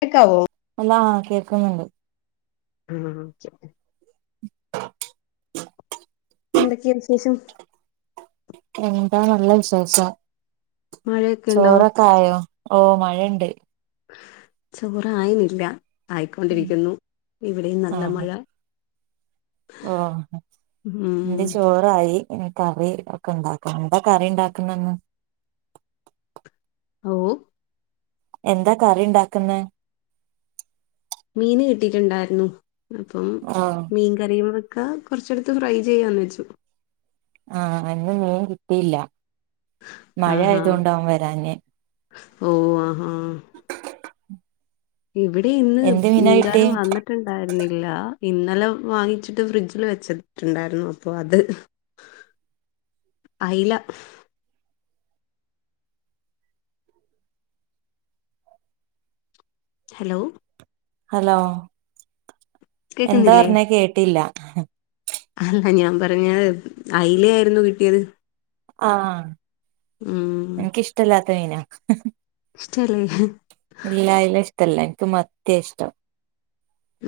കേക്കാവോ ആ കേക്കുന്നുണ്ട് ആ ഓകെ എന്തൊക്കെയാ വിശേഷം എന്താ നല്ല വിശേഷം മഴയൊക്കെ ഉണ്ടോ ചോറൊക്കെ ആയോ ഓ മഴയുണ്ട് ചോറ് ആയിനില്ല ആയിക്കൊണ്ടിരിക്കുന്നു ഇവിടെയും നല്ല ആഹ് മഴ ഓ എന്റെ ഉം ചോറായി പിന്നെ കറി ഒക്കെ ഇണ്ടാക്കണം എന്താ കറി ഉണ്ടാക്കുന്നന്ന് ഓ എന്താ കറി ഉണ്ടാക്ന്ന് മീന് കിട്ടിട്ടുണ്ടായിരുന്നു അപ്പം ആഹ് മീൻ കറിയുംവെ ക്ക കുറച്ചടുത്തു ഫ്രൈ ചെയ്യാം എന്ന് വെച്ചു ആ അന്ന് മീൻ കിട്ടിയില്ല മഴ ആഹാ ആയത്കൊണ്ടാകും വരാന്നേ ഓ ആഹാ എവിടെ, ഇന്ന് എന്ത് മീനാ കിട്ടിയെ മീൻകാരൻ വന്നിട്ടുണ്ടായിരുന്നില്ല. ഇന്നലെ വാങ്ങിച്ചിട്ട് ഫ്രിഡ്ജില് വെച്ചട്ടുണ്ടായിരുന്നു അ അപ്പോ അത്. അയില. ഹലോ ഹലോ എന്താ കേക്കുന്നില്ലേ പറഞ്ഞാ കേട്ടില്ല അല്ല, ഞാൻ പറഞ്ഞ് അയില ആയിരുന്നു കിട്ടിയത്. ആ ഉം എനികിഷ്ട്ടമില്ലാത്തമീന ഇഷ്ടല്ല ഹ് ഇല്ല അയില ഇഷ്ട്ടല്ലേ എനിക്ക് മത്തിയാ ഇഷ്ടം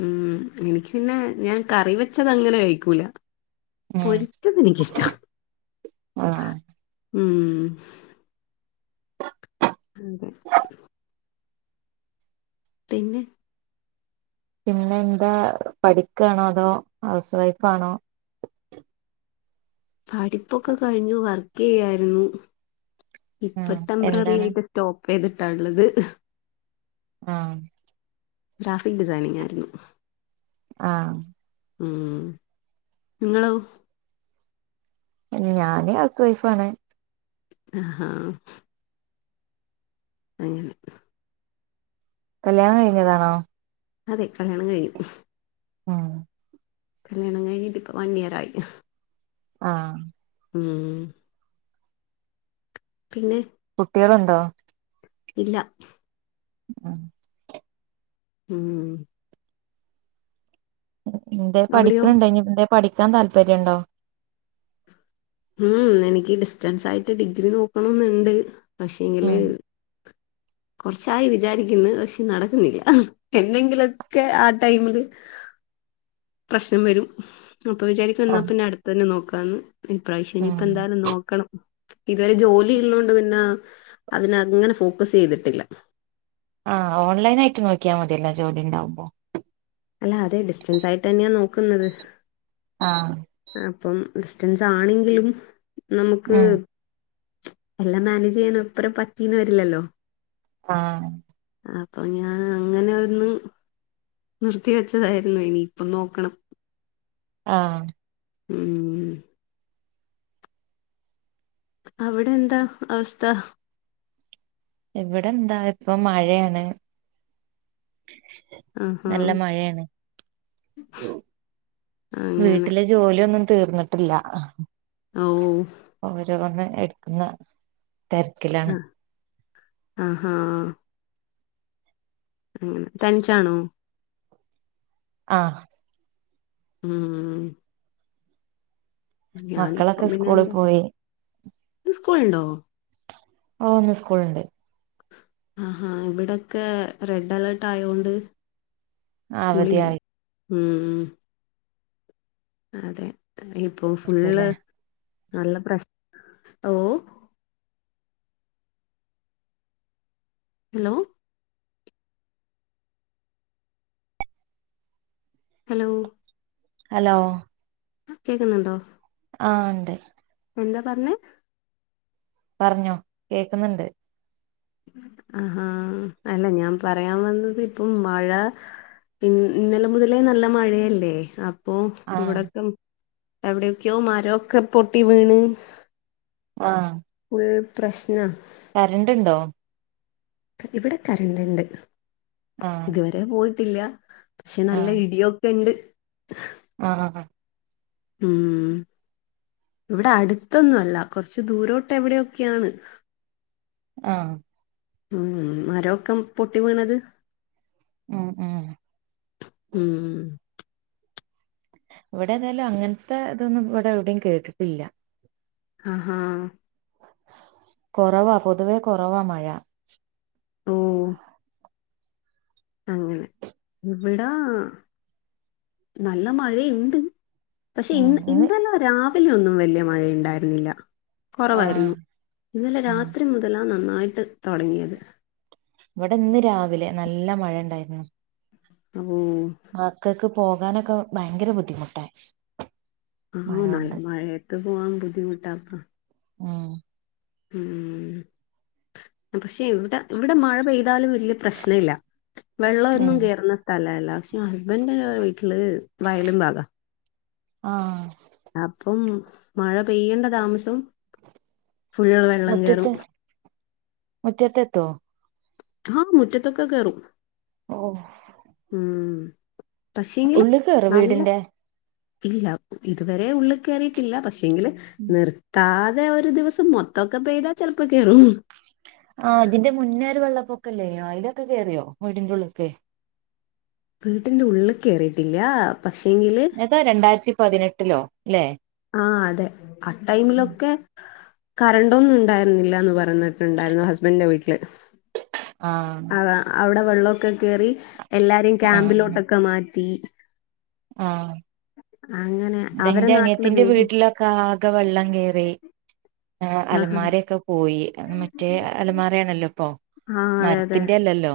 ഉം എനിക്ക് പിന്നെ ഞാൻ കറിവെച്ച അങ്ങനെ കഴിക്കൂല. ഉം പൊരിച്ചത് എനികിഷ്ട്ട ആഹ് ഉം ഉം [inaudible] [unintelligible] പിന്നെ പിന്നെ എന്താ പഠിക്കണോ അതോ ഹൗസ് വൈഫാണോ. പഠിപ്പൊക്കെ കഴിഞ്ഞു വർക്ക് ചെയ്യായിരുന്നു. ഇപ്പൊ ആഹ് ടെംമ്പററി എന്താണ് ആയിട്ട് സ്റ്റോക് ചെയ്തിട്ട ഉള്ളത് ആ ഗ്രാഫിക്ഡിസൈനിങ്, ആയിരുന്നു. ആ ഉം ഇങ്ങളോ ഞാന് ഹൗസ് വൈഫാണ്. അഹാ അങ്ങനെ കല്യാണം കഴിഞ്ഞതാണോ അതെ കല്യാണം കഴിഞ്ഞു. ഉം കല്യാണം കഴിഞ്ഞിട്ടിപ്പ വൺഇയർ ആയി. ആ ഉം പിന്നെ കുട്ട്യാള്ണ്ടോ ഇല്ല [unintelligible] ഉം ഉം എന്തേ അവിടെയോ പഠിക്കിണിയുണ്ടോ ഇനി എന്തേലും പഠിക്കാൻ താല്പര്യണ്ടോ. മംമ് എനിക്ക് ഡിസ്റ്റൻസായിട്ട് ഡിഗ്രി നോക്കണന്നുണ്ട് പക്ഷെ എങ്കില് ഉം കുറച്ചായി, വിചാരിക്കുന്നു പക്ഷേ നടക്കുന്നില്ല എന്തെങ്കിലൊക്കെ ആ ടൈമില് പ്രശ്നം വരും. അപ്പൊ, വിചാരിക്കും ഇന്നാ പിന്നെ അടുത്തതിന് നോകാം, എന്ന് ഈ പ്രാവിശ്യം ഇനി എന്തായാലും നോക്കണം. ഇതുവരെ, ജോലിയുള്ളോണ്ട് പിന്നെ അതിങ്ങനെ ഫോക്കസ് ചെയ്തിട്ടില്ല. ആഹ് ഓൺലൈനായിട്ട് നോക്കിയാ മതിയല്ലോ ജോലിണ്ടാവുമ്പോ. അല്ല, അതെ ഡിസ്റ്റൻസായിട്ടത്തെന്നെ നോക്കുന്നത് ആഹ് ആ അപ്പം, ഡിസ്റ്റൻസ് ആണെങ്കിലും, നമുക്ക് ഉം എല്ലാം മാനേജ് ചെയ്യാൻ ഒപ്പരം പറ്റീന്ന് വരില്ലല്ലോ. ആഹ് അപ്പൊ ഞാൻ അങ്ങനെ ഒന്നും നിർത്തിവെച്ചതായിരുന്നു ഇനി ഇപ്പം നോക്കണം. ആഹ് ഉം മ്മ് അവിടെ എന്താ അവസ്ഥ? ഇവിടെന്താ ഇപ്പൊ മഴയാണ്. ആഹാ നല്ല മഴയാണ്. അങ്ങനെ വീട്ടിലെ ജോലിയൊന്നും തീർന്നിട്ടില്ല. ഓ എട്ക്കുന്ന തിരക്കിലാണ്. ആഹ് ഹാ മ്മ് തനിച്ചാണോ? ആഹ് ഉം ഞാനിപ്പം മക്കളൊക്കെ പിന്നെ സ്കൂളിൽ എന്റെറെ പോയി ഇന്ന് സ്കൂള്ണ്ടോ? ഓ ന്ന് സ്കൂള്ണ്ട്. ആഹാ ഇബ്ടൊക്കെ റെഡ് അലേർട്ട് ആയോണ്ട് ആ അവധി ആയി. ഉം ഉം അതെ ഇപ്പൊ ഫുള്ള് നല്ല പ്രശ്ന ഓ ഹലോ ഹലോ ഹലോ കേക്കുന്നുണ്ടോ ആ ഉണ്ട് എന്താ പറഞ്ഞേ പറഞ്ഞോ കേക്കുന്നുണ്ട് ആഹാ അല്ല ഞാൻ പറയാൻ വന്നത് ഇപ്പം മഴ പി ഇന്നലെ മുതലേ നല്ല മഴയല്ലേ അപ്പൊ ആ ഇവിടൊക്കെ എവിടെയൊക്കെയോ മരമൊക്കെ പൊട്ടി വീണ് ആഹ പ്രശ്ന കറന്റ്‌ ഇണ്ടോ ഇവിടെ കരണ്ട്ുണ്ട് ആ ഇതുവരെ പോയിട്ടില്ല പക്ഷെ നല്ല ഇടിയൊക്കെ ഉണ്ട് ആഹ ഉം ഇവിടെ അടുത്തൊന്നും അല്ല കുറച്ചു ദൂരോട്ട് എവിടെൊക്കെയാണ് ആഹ ഉം മരൊക്കെ പൊട്ടി വീണത് ഉം ഉ ഉം ഇവിടെ എന്തായാലും അങ്ങനത്തെ ഇതൊന്നും ഇവിടെ എവിടെയും കേട്ടിട്ടില്ല ആഹ് ഹഹ കൊറവാ പൊതുവേ കൊറവാ മഴ ഓ അങ്ങനെ ഇവിടാ നല്ല മഴ എന്ത് പക്ഷെ ഇന്ന് ഇന്നാല രാവിലെയ ഒന്നും വലിയ മഴയ ഉണ്ടായിരുന്നില്ല ആ കുറവായിരുന്നു ഇന്നലെ ഉം രാത്രി മുതലാ നന്നായിട്ട് തുടങ്ങിയത് ഇവിടെ ഇന്ന് രാവിലെ നല്ല മഴ ഇണ്ടായിരുന്നു ഓ മകൾക്ക് പോകാനൊക്കെ ഭയങ്കര ബുദ്ധിമുട്ടായി ആഹ മഴ ന കൊണ്ട് മഴയത്ത് പോവാൻ ബുദ്ധിമുട്ടാക. ആഹ ഉം പക്ഷെ ഇവിടെ ഇവിടെ മഴ പെയ്താലും വലിയ പ്രശ്ന ഇല്ല. വെള്ളമൊന്നും ഉം കേയറുന്ന സ്ഥലല്ല. പക്ഷെ ഹസ്ബൻഡ വീട്ടില് വയലും ഭാഗം. ആഹ അപ്പം മഴ പെയ്യണ്ട താമസം. ഫുള്ളള് വെള്ളം മുറ്റത്ത് കേയറും. മുറ്റത്തെത്തോ? ആഹ മുറ്റ തൊക്കെ കും റും ഓ ഉം.. പക്ഷേ എങ്കില് ഉള്ളിൽ കേറോ നല്ല വീടിന്റെ ഇല്ല ഇതുവരെ ഉള്ളിൽ കയറിയിട്ടില്ല. പക്ഷെങ്കില് നിർത്താതെ അതെ ഒരു ദിവസം മൊത്തൊക്കെ പെയ്താ ചെിലപ്പോ കേയറും. ആ അതിന്റെ മുന്നേ ഒരു വെള്ളപ്പൊക്കല്ലേയോ അലൊക്കെ കേയറിയോ വീടിൻ്റെ ഉള്ളിക്ക്. വീട്ടിന്റെ ഉള്ളിൽ കയറിട്ടില്ല. പക്ഷേെങ്കില് ഏതാ രണ്ടായിരത്തി പതിനെട്ടിലോ. ല്ലേ ആ അതെ ആ ടൈമിലൊക്കെ കറണ്ടൊന്നും ഉണ്ടായിരുന്നില്ല. എന്ന് പറഞ്ഞ ണ്ടായി ഹസ്ബൻഡന്റെ വീട്ടിൽ ആഹ് ആ അവിടെ വെള്ളമൊക്കെ കേറി. എല്ലാരിം ക്യാമ്പിലോട്ടൊക്കെ മാറ്റി. ആഹ അങ്ങനെ അവരെ അതന്റെ അനി നാട്ടില് ത്തിന്റെ വേഗം വീട്ടിലൊക്കെ ആകെ വെള്ളം കേയറി ആഹ് അലമാരൊക്കെ പോയി. മറ്റേ അലമാറയാണല്ലോ ഇപ്പൊ മരത്തിന്റെ അല്ലല്ലോ.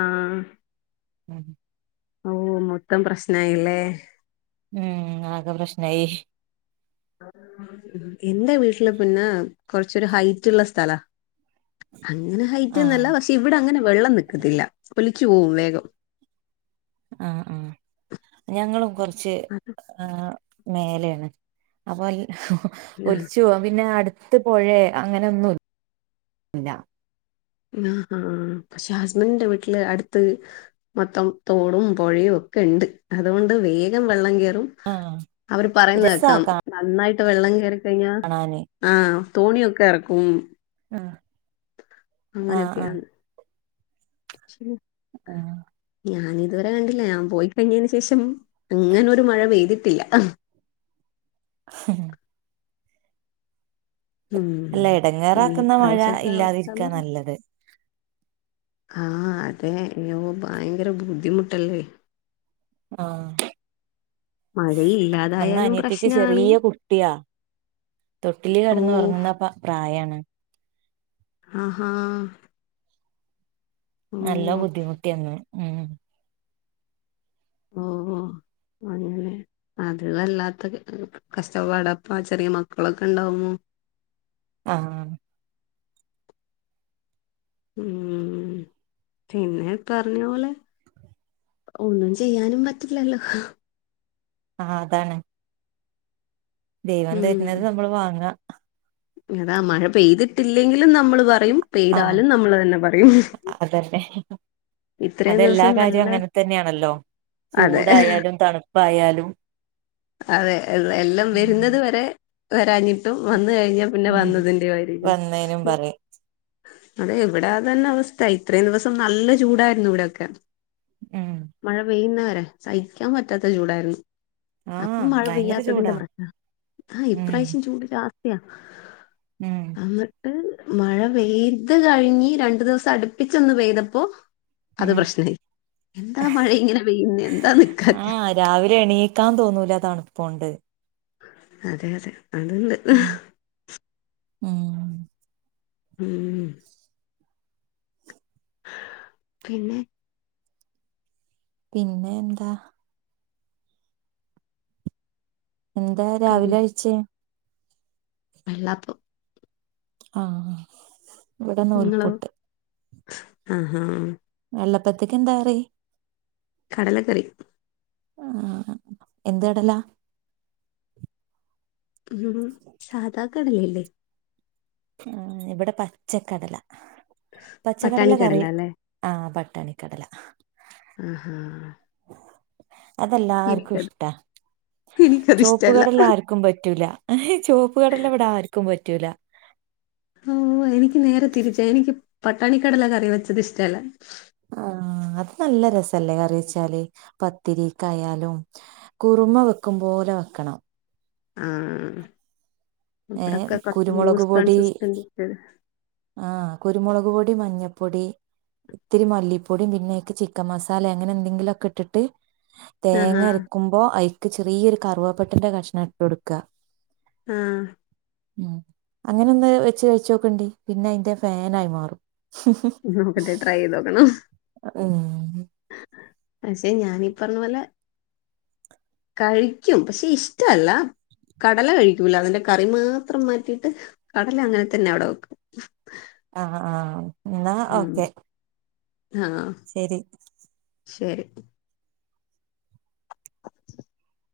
ആഹ. ആ [unintelligible] ഓ- മൊത്തം പ്രശ്നായില്ലേ? ഉം ആകെ പ്രശ്നായി. എന്റെ വീട്ടില് പിന്നെ കൊറച്ചരു ഹൈറ്റ് ഉള്ള സ്ഥലാ. അങ്ങനെ ഹൈറ്റ് ആഹ് എന്നല്ല പക്ഷെ ഇവിടെ അങ്ങനെ വെള്ളം നിക്കത്തില്ല ഒലിച്ചു പോവും വേഗം. ആഹ ആഹ ഞങ്ങളും കുറച്ച് ആ മേലെയാണ് അപ്പൊ അൽ ഹ ഹ ആഹ് ഒലിച്ചു പോവാ പിന്നെ അടു അടുത്തുപോയ അങ്ങനെ ഒന്നുമില്ല. ആഹാ പക്ഷെ ഹസ്ബൻഡന്റെ വീട്ടില് അടുത്ത്. മൊത്തം തോടും, പുഴയയും. ക്കെ ഉണ്ട് അതുകൊണ്ട് വേഗം വെള്ളം കൊറും. ആഹ് അവര് പറയുന്നെ രസാ കേക്കാം കാ നന്നായിട്ട് വെള്ളംകൊറി. കഴിഞ്ഞ കാണാന് ആഹ തോണിയൊക്കെ ഇറക്കും. ആഹ് ആഹ് അങ്ങനെയൊക്കെയാണ് [inaudible] ഇതുവരെ കണ്ടില്ല ഞാൻ പോയി കഴിഞ്ഞതിനന് ശേഷം- അങ്ങനെ ഒരു മഴ പെയ്തിട്ടില്ല. ഹ ഹും ഉം അല്ല ഇനി ഇടങ്ങേറാക്കുന്ന മഴ ഇപ്രാവശ്യത്തെ ഇല്ലാതിരിക്കാ നല്ലത്. ആഹ അതെ യ്യോ ഭയങ്കര ബുദ്ധിമുട്ടല്ലേ? ആ മഴയും അന്ന് ഇല്ലാതായാലും അനിയത്തിക്ക് പ്രശ്നാണ് ചെറിയ കുട്ടിയാ തൊട്ടിലി ഓ കടന്നു ഉറങ്ങുന്ന പ്രായാണ്. ആഹാ ഓ നല്ലം ബുദ്ധിമുട്ടിയന്ന് ഹ്മ്മ് ഓ ഓ അങ്ങല്നൊ അത് വല്ലാത്ത കഷ്ടപ്പാട പ്പൊ ചെറിയ മക്കളൊക്കെ ഉണ്ടാവുമ്പോ. ആ ഉം പിന്നെ പറഞ്ഞ പോലെ. ഒന്നും ചെയ്യാനും പറ്റില്ലല്ലോ? ആഹ് അതാണ് ദൈവം ഉം തരുന്നത് നമ്മള് വാങ്ങ അതാ മഴ പെയ്തിട്ടില്ലെങ്കിലും നമ്മൾ പറയും- ആഹ് പെയ്താലും നമ്മൾ തന്നെ പറയും അതന്നെ ഇത്രയും അതെല്ലാ ദിവസം കാര്യവും നല്ല അങ്ങനെ തന്നെയാണല്ലോ അതെ ചൂടായാലും- തണുപ്പായാലും അതെ എല്ലാം വരുന്നത് ഉം വരെ വരാഞ്ഞിട്ടും വന്ന കഴിഞ്ഞാ പിന്നെ വന്നതിന്റെയ ആയിരിക്കും വന്നേനും പറയും അതെ എവിടാ തന്നെ അവസ്ഥ ഇത്രേയും ദിവസം നല്ല ചൂടായിരുന്നു ഇവിടെ ഒക്കെ ഉം മഴ പെയ്യുന്നവരെ- സഹിക്കാൻ പറ്റാത്ത ചൂടായിരുന്നു ആഹ് അപ്പം മഴ ഭയങ്കര പെയ്യാത്തതിന്റെ ചൂടാ പ്രശ്ന- ആ ഇപ്രാവശ്യം ചൂട് ജാസ്തിയ മ് മഴ പെയ്ത് കഴിഞ്ഞ് രണ്ടു ദിവസം അടുപ്പിച്ചൊന്ന് പെയ്തപ്പോ അത് ഉം പ്രശ്നായി എന്താ മഴ ഇങ്ങനെ പെയ്യുന്ന എന്താ നിക്കാത്തെ പോവണ്ടേ അതെ അതെ അത്ണ്ട്- മ്മ് ഹ്മ്മ് പിന്നെ- പിന്നെ എന്താ എന്താ രാവിലെ കഴിച്ചേ വെള്ളപ്പം ആഹ ഇവിടെന്ന് നൂൽപൊട്ട് ആഹ ആഹ വെള്ളപ്പത്തക്ക എന്താറി കടലക്കറി ആ എന്ത് ഇടലാ സാധാക്കണല്ലേല്ലേ ഉ ഇവിടെ പച്ചക്കടല പട്ടാണി പച്ചക്കടല കറി കടല അല്ലേ ആ ട്ടണിക്കടല ആഹ ഹഹ അതെല്ലാർക്കും ഇഷ്ടാ എനിക്കത് ചുവപ്പ ഇഷ്ടല്ല കടല്ല ആർക്കും പറ്റൂല ആ ചുവപ്പ കടല്ലാം ഇവിടെ ആർക്കും പറ്റൂല ഓ എനിക്ക് നേരെ തിരിച്ച എനിക്ക് പട്ടാണിക്കടല കറി വെച്ചത് ഇഷ്ടല്ല ആ അത് നല്ല രസല്ലേ കറി വെച്ചാല് പത്തിരി കായാലും ഉമ്മ വെക്കും പോലെ വെക്കണം ആഹ ഏ കുരുമുളക് പൊടി കൺസിസ്റ്റന്റ് ആഹ കുരുമുളക് പൊടി പൊടി മഞ്ഞപ്പൊടി ഇത്തിരി മല്ലിപ്പൊടും പിന്നെ ചിക്കൻ മസാല അങ്ങനെ എന്തെങ്കിലൊക്കെ ഇട്ടിട്ട് ആഹാ തേങ്ങ അരക്കുമ്പോ അഐക്ക് ചെറിയൊരു കറുവപ്പെെട്ടിന്റെ കഷ്ണം ഇട്ട് കൊടുക്കുക ആഹ ഉ അങ്ങനെ ഒന്ന് വെച്ച് കഴിച്ചോക്കണ്ടി പിന്നെ അതിന്റെ ഫാന ആയി മാറും നോക്കട്ടെ ട്രൈ ചെയ്ത് നോക്കണോ ഏഹ പക്ഷെ ഞാനീ പറഞ്ഞ പോലെ കഴിക്കും പക്ഷെ ഇഷ്ടല്ല കടല കഴിക്കൂല അതിന്റെ കറി മാത്രം മാറ്റിട്ട് കടല അങ്ങനെ തന്നെ അവിടെ വെക്കും ആഹ ആഹ എന്നാ ഉം ഓക്കെ ആഹ് ശരി ശരി [unintelligible]